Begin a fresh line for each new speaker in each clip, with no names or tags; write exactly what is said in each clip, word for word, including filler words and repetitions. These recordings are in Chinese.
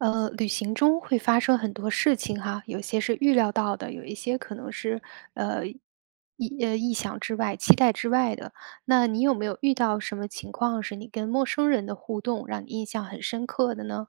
呃，旅行中会发生很多事情哈，有些是预料到的，有一些可能是，呃，意呃，意想之外，期待之外的。那你有没有遇到什么情况是你跟陌生人的互动让你印象很深刻的呢？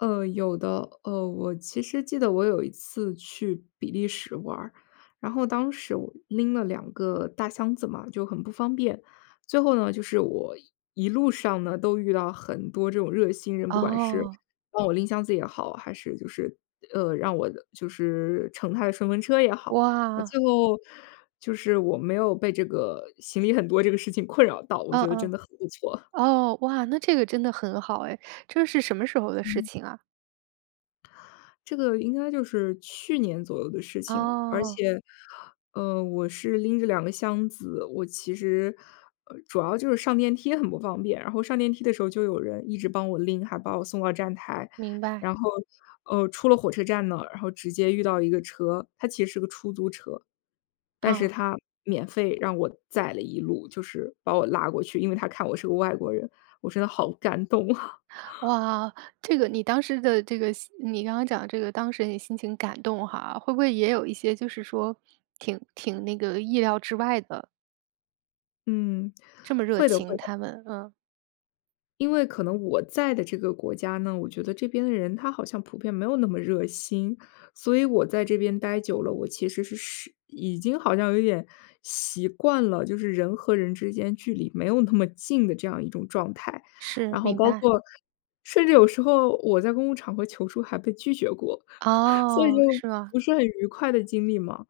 呃，有的，呃，我其实记得我有一次去比利时玩儿，然后当时我拎了两个，大箱子嘛，就很不方便。最后呢，就是我一路上呢都遇到很多这种热心人，不管是
哦。
帮我拎箱子也好，还是就是呃，让我就是乘他的顺风车也好，那
哇。
最后，就是我没有被这个，行李很多这个事情困扰到我
嗯
觉得真
嗯。
的很不错。
哦，哇，那这个真的很好哎，这是什么时候的事
嗯。
情啊？
这个应该就是，去年左右的事情。而
哦。
且，呃，我是拎着两个箱子，我其实，嗯，主要就是上电梯很不方便，然后上电梯的时候就有人一直帮我拎，还把我送到站台。
明白。
然后，呃，出了火车站呢，然后直接遇到一个车，它其实是个出租车，但是
哦。
他，免费让我载了一路，就是，把我拉过去，因为他看我是个外国人，我真的好感动啊。
哇，这个你当时的，这个你刚刚讲的这个当事人的心情感动哈，会不会也有一些就是说，挺挺那个意料之外的？
嗯，
这么热
会的
情，
会的。
他们，嗯。
因为可能我在的这个国家呢，我觉得这边的人他好像普遍没有那么热心。所以我在这边呆久了，我其实是是已经好像有点，习惯了就是人和人之间距离没有那么近的这样一种状态。
是，
然后
明
包
白。
括甚至有时候我在公共场合求助还被拒绝过，所以
哦，
就，
是吧。
不是很愉快的经历嘛。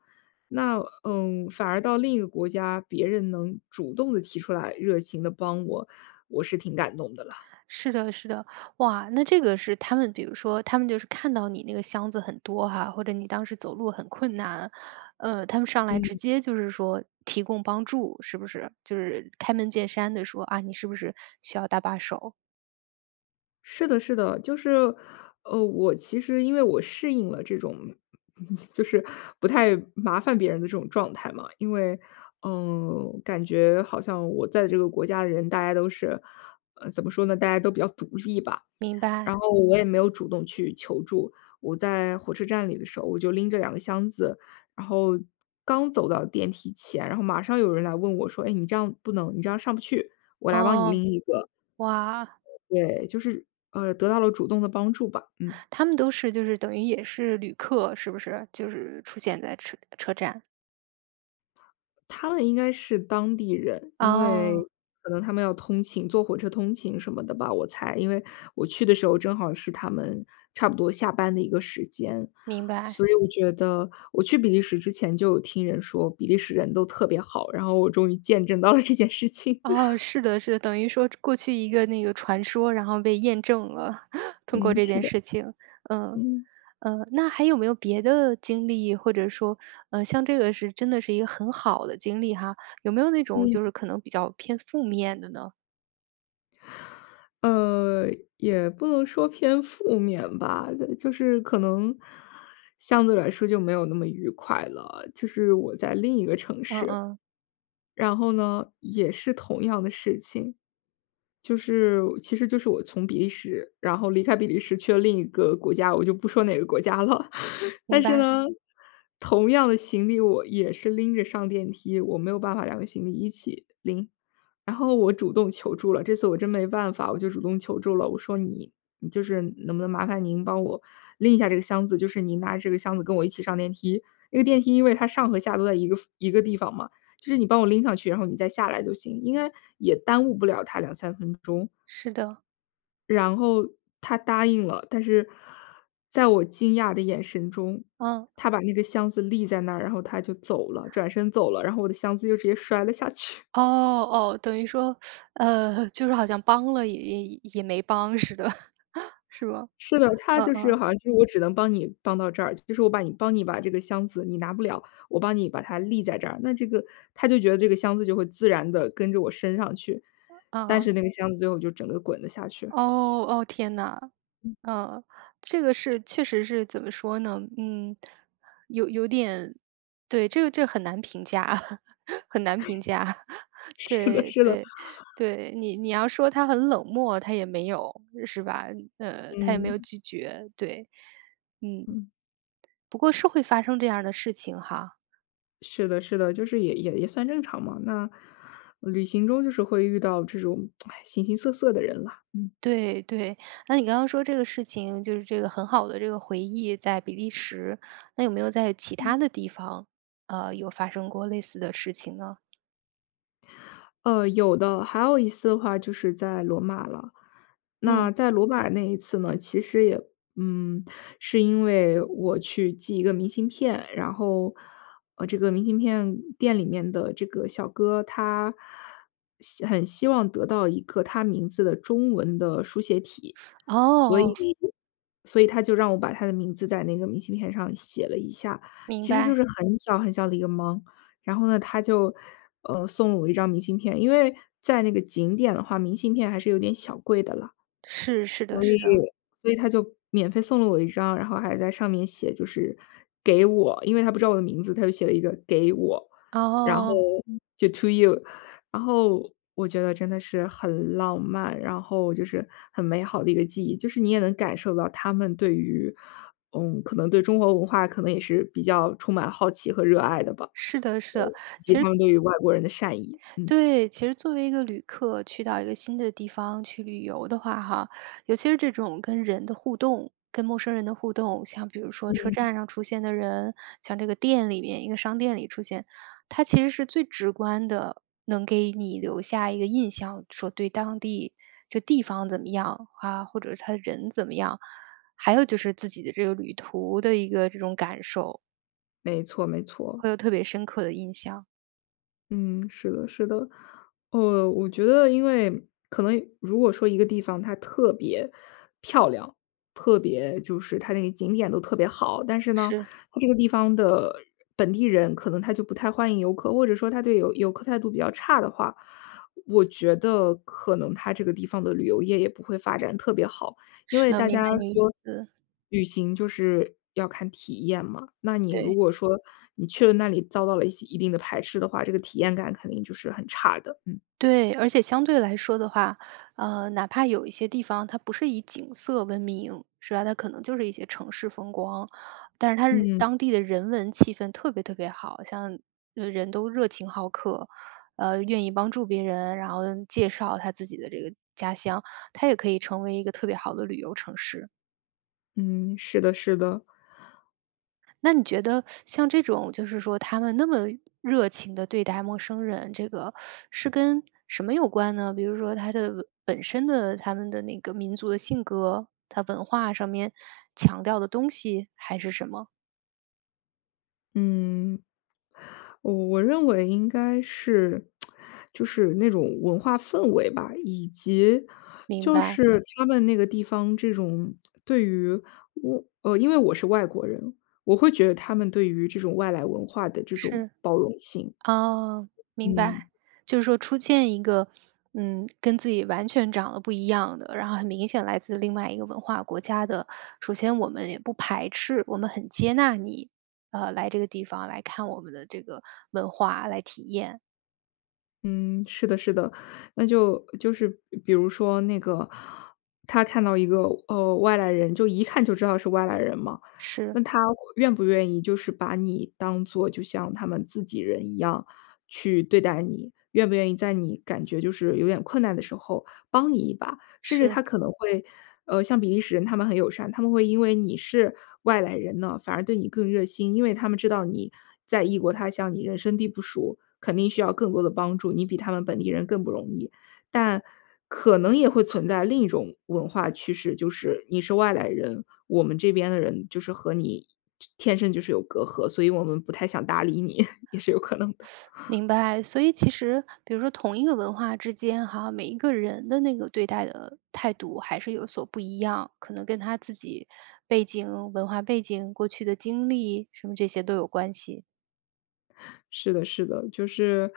那嗯，反而到另一个国家，别人能主动地提出来，热情地帮我，我是挺感动的啦。
是的是的。哇，那这个是他们比如说，他们就是看到你那个箱子很多哈，或者你当时走路很困难，呃，他们上来直
嗯。
接就是说提供帮助，是不是？就是开门见山地说，啊，你是不是需要搭把手？
是的是的，就是，呃，我其实因为我适应了这种，就是不太麻烦别人的这种状态嘛。因为，呃，感觉好像我在这个国家的人，大家都是，呃，怎么说呢，大家都比较独立吧。
明
然
白。
后我也没有主动去求助，我在火车站里的时候，我就拎着两个箱子，然后，刚走到电梯前，然后马上有人来问我说，哎，你这样不能，你这样上不去，我来帮你
哦，
拎一个。
哇。
对，就是，呃，得到了主动的帮助吧，嗯。
他们都是，就是等于也是旅客，是不是？就是出现在车车站。
他们应该是当地人，因
哦。
为可能他们要通勤，坐火车通勤什么的吧，我猜。因为我去的时候正好是他们差不多下班的一个时间，
明白。
所以我觉得我去比利时之前就有听人说，比利时人都特别好，然后我终于见证到了这件事情。
哦，是的是的，等于说过去一个那个传说，然后被验证了，通过
嗯，
这
是
件
的。
事情。呃，
嗯。
呃，那还有没有别的经历，或者说，呃，像这个是真的是一个很好的经历哈，有没有那种，
嗯。
就是可能比较偏负面的呢？
呃，也不能说偏负面吧，就是可能，相对来说就没有那么愉快了，就是我在另一个城
嗯
市。
嗯。
然后呢，也是同样的事情。就是其实就是我从比利时，然后离开比利时去了另一个国家，我就不说哪个国家了。
明
但是
白。
呢，同样的行李，我也是拎着上电梯，我没有办法两个行李一起拎。然后我主动求助了，这次我真没办法，我就主动求助了。我说：“你你，就是能不能麻烦您帮我拎一下这个箱子，就是您拿着这个箱子跟我一起上电梯，那个电梯因为它上和下都在一个一个地方嘛，就是你帮我拎上去，然后你再下来就行。“应该也耽误不了他两三分钟。
是的。
然后他答应了，但是在我惊讶的眼神中，
嗯。
他把那个箱子立在那儿，然后他就走了，转身走了。然后我的箱子就直接摔了下去。
哦，哦，等于说，呃，就是好像帮了也也也没帮似的，是的，是吧？
是的，他
嗯
就是
嗯。
好像就是我只能帮你帮到这儿，就是我把你帮你把这个箱子你拿不了，我帮你把它立在这儿，那这个他就觉得这个箱子就会自然地跟着我升上去，但
哦。
是那个箱子最后就整个滚了下去。
哦，哦，天呐。
嗯。
呃，这个是确实是怎么说呢？嗯，有有点对，这个这个很难评价，很难评价。
是的
对，
是的。
对，对，你你要说他很冷漠，他也没有，是吧？呃，他也没有
嗯。
拒绝，对，嗯。
嗯。
不过是会发生这样的事情哈。
是的是的，就是也也也算正常嘛，那旅行中就是会遇到这种 形形色色的人啦，嗯。
对，对，那你刚刚说这个事情就是这个很好的这个回忆在比利时，那有没有在其
嗯。
它的地方，呃，有发生过类似的事情呢？
呃，有的。还有一次的话就是在罗马了。那
嗯。
在罗马那一次呢，其实也嗯，是因为我去寄一个明信片，然后，呃，这个明信片店里面的这个小哥，他希很希望得到一个他名字的中文的书写体。所以
哦。
所以他就让我把他的名字在那个明信片上写了一下，
明
其实就
白。
是很小很小的一个忙。然后呢，他就，呃，送了我一张明信片，因为在那个景点的话，明信片还是有点小贵的了。
是，是的
所
是
以
的。
所以他就免费送了我一张，然后还在上面写就是给我。因为他不知道我的名字，他就写了一个“给我“，然后
哦。
就 to you。然后我觉得真的是很浪漫，然后就是很美好的一个记忆，就是你也能感受到他们对于，呃，可能对中国文化可能也是比较充满好奇和热爱的吧。
是的是
呃，
的，
以及
其实
他们对于外国人的善意，嗯。
对，其实作为一个旅客去到一个新的地方去旅游的话哈，尤其是这种跟人的互动，跟陌生人的互动，像比如说车
嗯。
站上出现的人，像这个店里面，一个商店里出现。它其实是最直观的能给你留下一个印象，说对当地这地方怎么样，啊，或者它的人怎么样，还有就是自己的这个旅途的一个这种感受。
没错没错。
会有特别深刻的印象。
嗯，是的是的。呃，我觉得因为可能如果说一个地方它特别漂亮，特别就是它那个景点都特别好，但是呢，
是。
它这个地方的本地人可能他就不太欢迎游客，或者说他对游游客态度比较差的话，我觉得可能它这个地方的旅游业也不会发展特别好。因
是
为
的，
大
明
家
白你意
说，
思。
旅行就是要看体验嘛，那你如
对。
果说你去了那里遭到了一些一定的排斥的话，这个体验感肯定就是很差的。嗯。
对，而且相对来说的话，呃，哪怕有一些地方，它不是以景色闻名，是吧？它可能就是一些城市风光，但是它是
嗯。
当地的人文气氛特别特别好。像人都热情好客，呃，愿意帮助别人，然后介绍他自己的这个家乡，它也可以成为一个特别好的旅游城市。
嗯，是的是的。
那你觉得像这种，就是说他们那么热情地对待陌生人，这个是跟什么有关呢？比如说他的本身的他们的那个民族的性格，他文化上面强调的东西，还是什么？
嗯，我我认为应该是 就是那种文化氛围吧，以及
明
就
白。
是他们那个地方这种对于，呃，因为我是外国人，我会觉得他们对于这种外来文化的这种
是，
包容性。
哦，明白。
嗯。
就是说出现一个，嗯，跟自己完全长得不一样的，然后很明显来自另外一个文化国家的。首先我们也不排斥，我们很接纳你，呃，来这个地方来看我们的这个文化来体验。
嗯，是的，是的。那就就是比如说那个他看到一个，呃，外来人就一看就知道是外来人嘛，
是。
那他愿不愿意就是把你当做就像他们自己人一样去对待你？愿不愿意在你感觉就是有点困难的时候帮你一把？甚至
是。
他可能会，呃，像比利时人他们很友善，他们会因为你是外来人呢，反而对你更热心。因为他们知道你在异国他乡，你人生地不熟，肯定需要更多的帮助，你比他们本地人更不容易。但可能也会存在另一种文化趋势，就是你是外来人，我们这边的人就是和你天生就是有隔阂，所以我们不太想搭理你，也是有可能的。
明白。所以其实比如说同一个文化之间哈，每一个人的那个对待的态度还是有所不一样，可能跟他自己背景、文化背景，过去的经历什么这些都有关系。
是的是的，就是，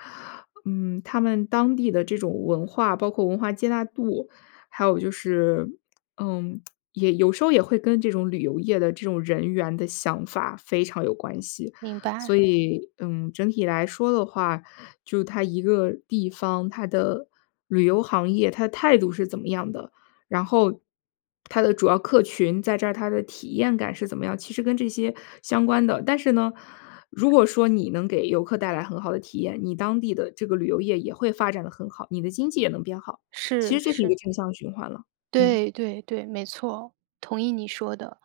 嗯，他们当地的这种文化，包括文化接纳度，还有就是，嗯，也有时候也会跟这种旅游业的这种人员的想法非常有关系。
明
所
白。
以，嗯，整体来说的话，就它一个地方，它的旅游行业，它态度是怎么样的。然后，它的主要客群在这儿，它的体验感是怎么样，其实跟这些相关的。但是呢，如果说你能给游客带来很好的体验，你当地的这个旅游业也会发展得很好，你的经济也能变好。其
是，
实这是一个
是。
正向循环了。嗯。
对，对，对，没错儿，同意你说的。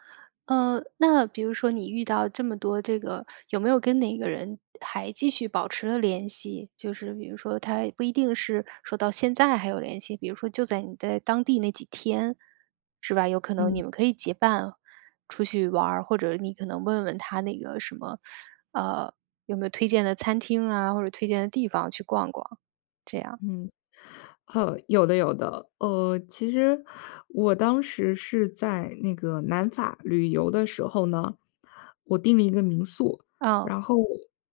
呃，那比如说你遇到这么多这个，有没有跟哪个人还继续保持了联系，就是比如说他不一定是说到现在还有联系，比如说就在你在当地那几天，是吧？有可能
嗯。
你们可以结伴，出去玩儿，或者你可能问问他那个什么，呃，有没有推荐的餐厅啊，或者推荐的地方，去逛逛，这样儿？
嗯，哦，有的有的。呃，其实，我当时是在那个南法旅游的时候呢，我订了一个民宿。
嗯。
然后，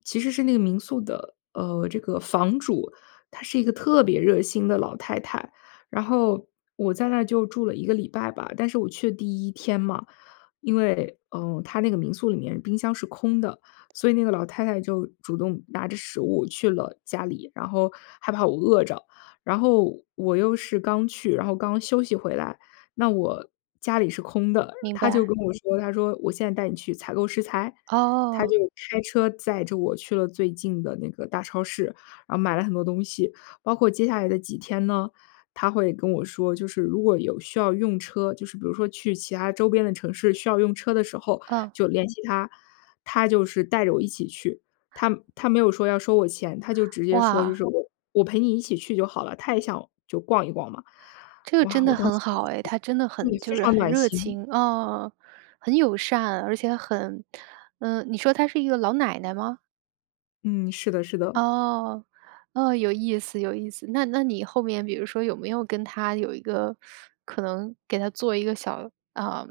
其实是那个民宿的，呃，这个房主，她是一个特别热心的老太太。然后，我在那儿就住了一个礼拜吧，但是我去的第一天嘛，因为，呃，她那个民宿里面冰箱是空的，所以那个老太太就主动拿着食物去了家里，然后害怕我饿着。然后，我又是刚去，然后刚休息回来，那我家里是空的。
明
她就
白。
跟我说，她说：“我现在带你去采购食材？”她就
哦。
开车载着我去了最近的那个大超市，然后买了很多东西。包括接下来的几天呢，她会跟我说，就是如果有需要用车，就是比如说去其他周边的城市需要用车的时候，
嗯。
就联系她，她就是带着我一起去。她她没有说要收我钱，她就直接说就
哇。
是：“我我陪你一起去就好了。”她也想，就逛一逛嘛。
这个
哇，
真的
我当时，
很好哎，她真的
对，
很
非
就是
常
很
暖
热
心。
情。啊，很友善，而且很呃，你说她是一个老奶奶吗？
嗯，是的，是的。
哦，哦，有意思有意思。那那你后面比如说有没有跟她有一个，可能给她做一个小，呃，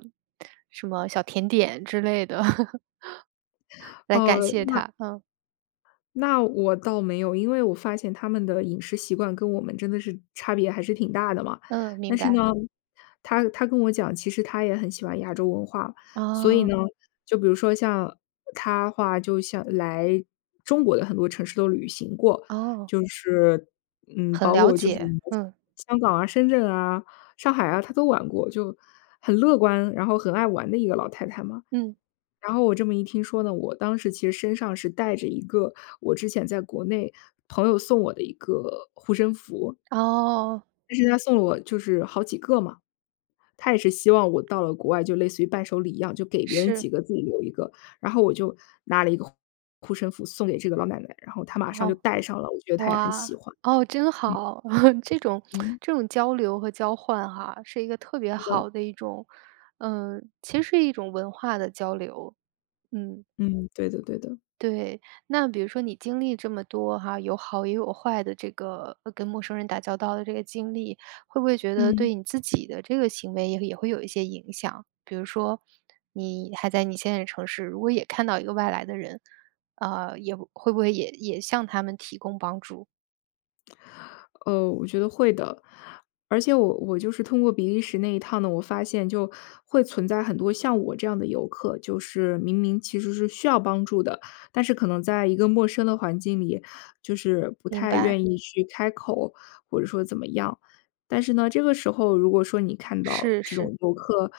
什么小甜点之类的 来感
呃，
谢
那
她？嗯。
那我倒没有，因为我发现他们的饮食习惯跟我们真的是差别还是挺大的嘛。
嗯，明
但是
白。
呢，她她跟我讲，其实她也很喜欢亚洲文化。所以呢，
哦。
就比如说像她的话，就像来中国的很多城市都旅行过。
哦。
就是，嗯，
很
包
了
括就是
解，嗯。
香港啊、深圳啊、上海啊，她都玩过，就很乐观，然后很爱玩的一个老太太嘛。
嗯。
然后我这么一听说呢，我当时其实身上是带着一个我之前在国内朋友送我的一个护身符。
哦。
但是他送了我就是好几个嘛，他也是希望我到了国外，就类似于伴手礼一样就给别人
是。
几个自己留一个。然后我就拿了一个护护身符送给这个老奶奶，然后她马上就
哦，
戴上了，我觉得她也很
哇，
喜欢。
哦，真
嗯。
好。这种
嗯。
这种交流和交换哈，是一个特别
是的。
好的一种呃，其实是一种文化的交流，嗯。
嗯，对的，对的。
对，那比如说你经历这么多哈，有好也有坏的这个，呃，跟陌生人打交道的这个经历，会不会觉得
嗯。
对你自己的这个行为也也会有一些影响？比如说你还在你现在的城市，如果也看到一个外来的人，呃，也会不会也也向他们提供帮助？
呃，我觉得会的。而且我我就是通过比利时那一趟呢，我发现就会存在很多像我这样的游客，就是明明其实是需要帮助的，但是可能在一个陌生的环境里，就是不
明
太
白。
愿意去开口，或者说怎么样。但是呢，这个时候如果说你看到
是，
这
是。
种游客，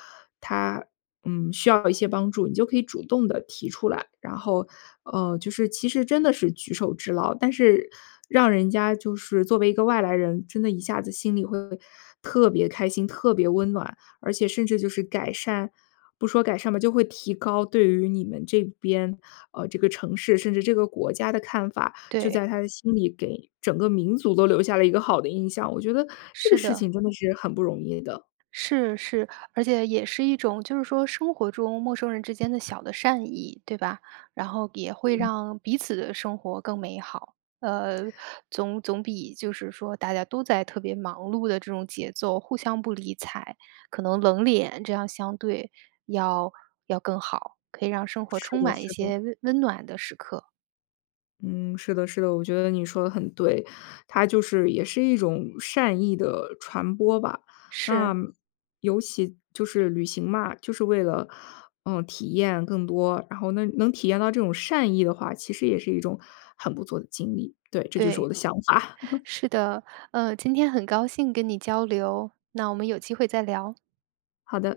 他，嗯，需要一些帮助，你就可以主动地提出来。然后，呃，就是其实真的是举手之劳，但是让人家就是作为一个外来人，真的一下子心里会特别开心、特别温暖。而且甚至就是改善不说改善吧，就会提高对于你们这边，呃，这个城市，甚至这个国家的看法，就
对。
在他的心里给整个民族都留下了一个好的印象。我觉得这个
是
事
的。
情真的是很不容易的。
是，是，而且也是一种就是说生活中陌生人之间的小的善意，对吧？然后也会
嗯。
让彼此的生活更美好，呃，总总比就是说大家都在特别忙碌的这种节奏，互相不理睬，可能冷脸这样相对要要更好，可以让生活
是
充
的
满一
是的。
些温温暖的时刻。
嗯，是的是的，我觉得你说得很对。它就是也是一种善意的传播吧，那
是。
尤其就是旅行嘛，就是为了，嗯，体验更多。然后能能体验到这种善意的话，其实也是一种很不错的经历，对，这就是我
对，
的想法。
是的。呃，今天很高兴跟你交流，那我们有机会再聊。
好的。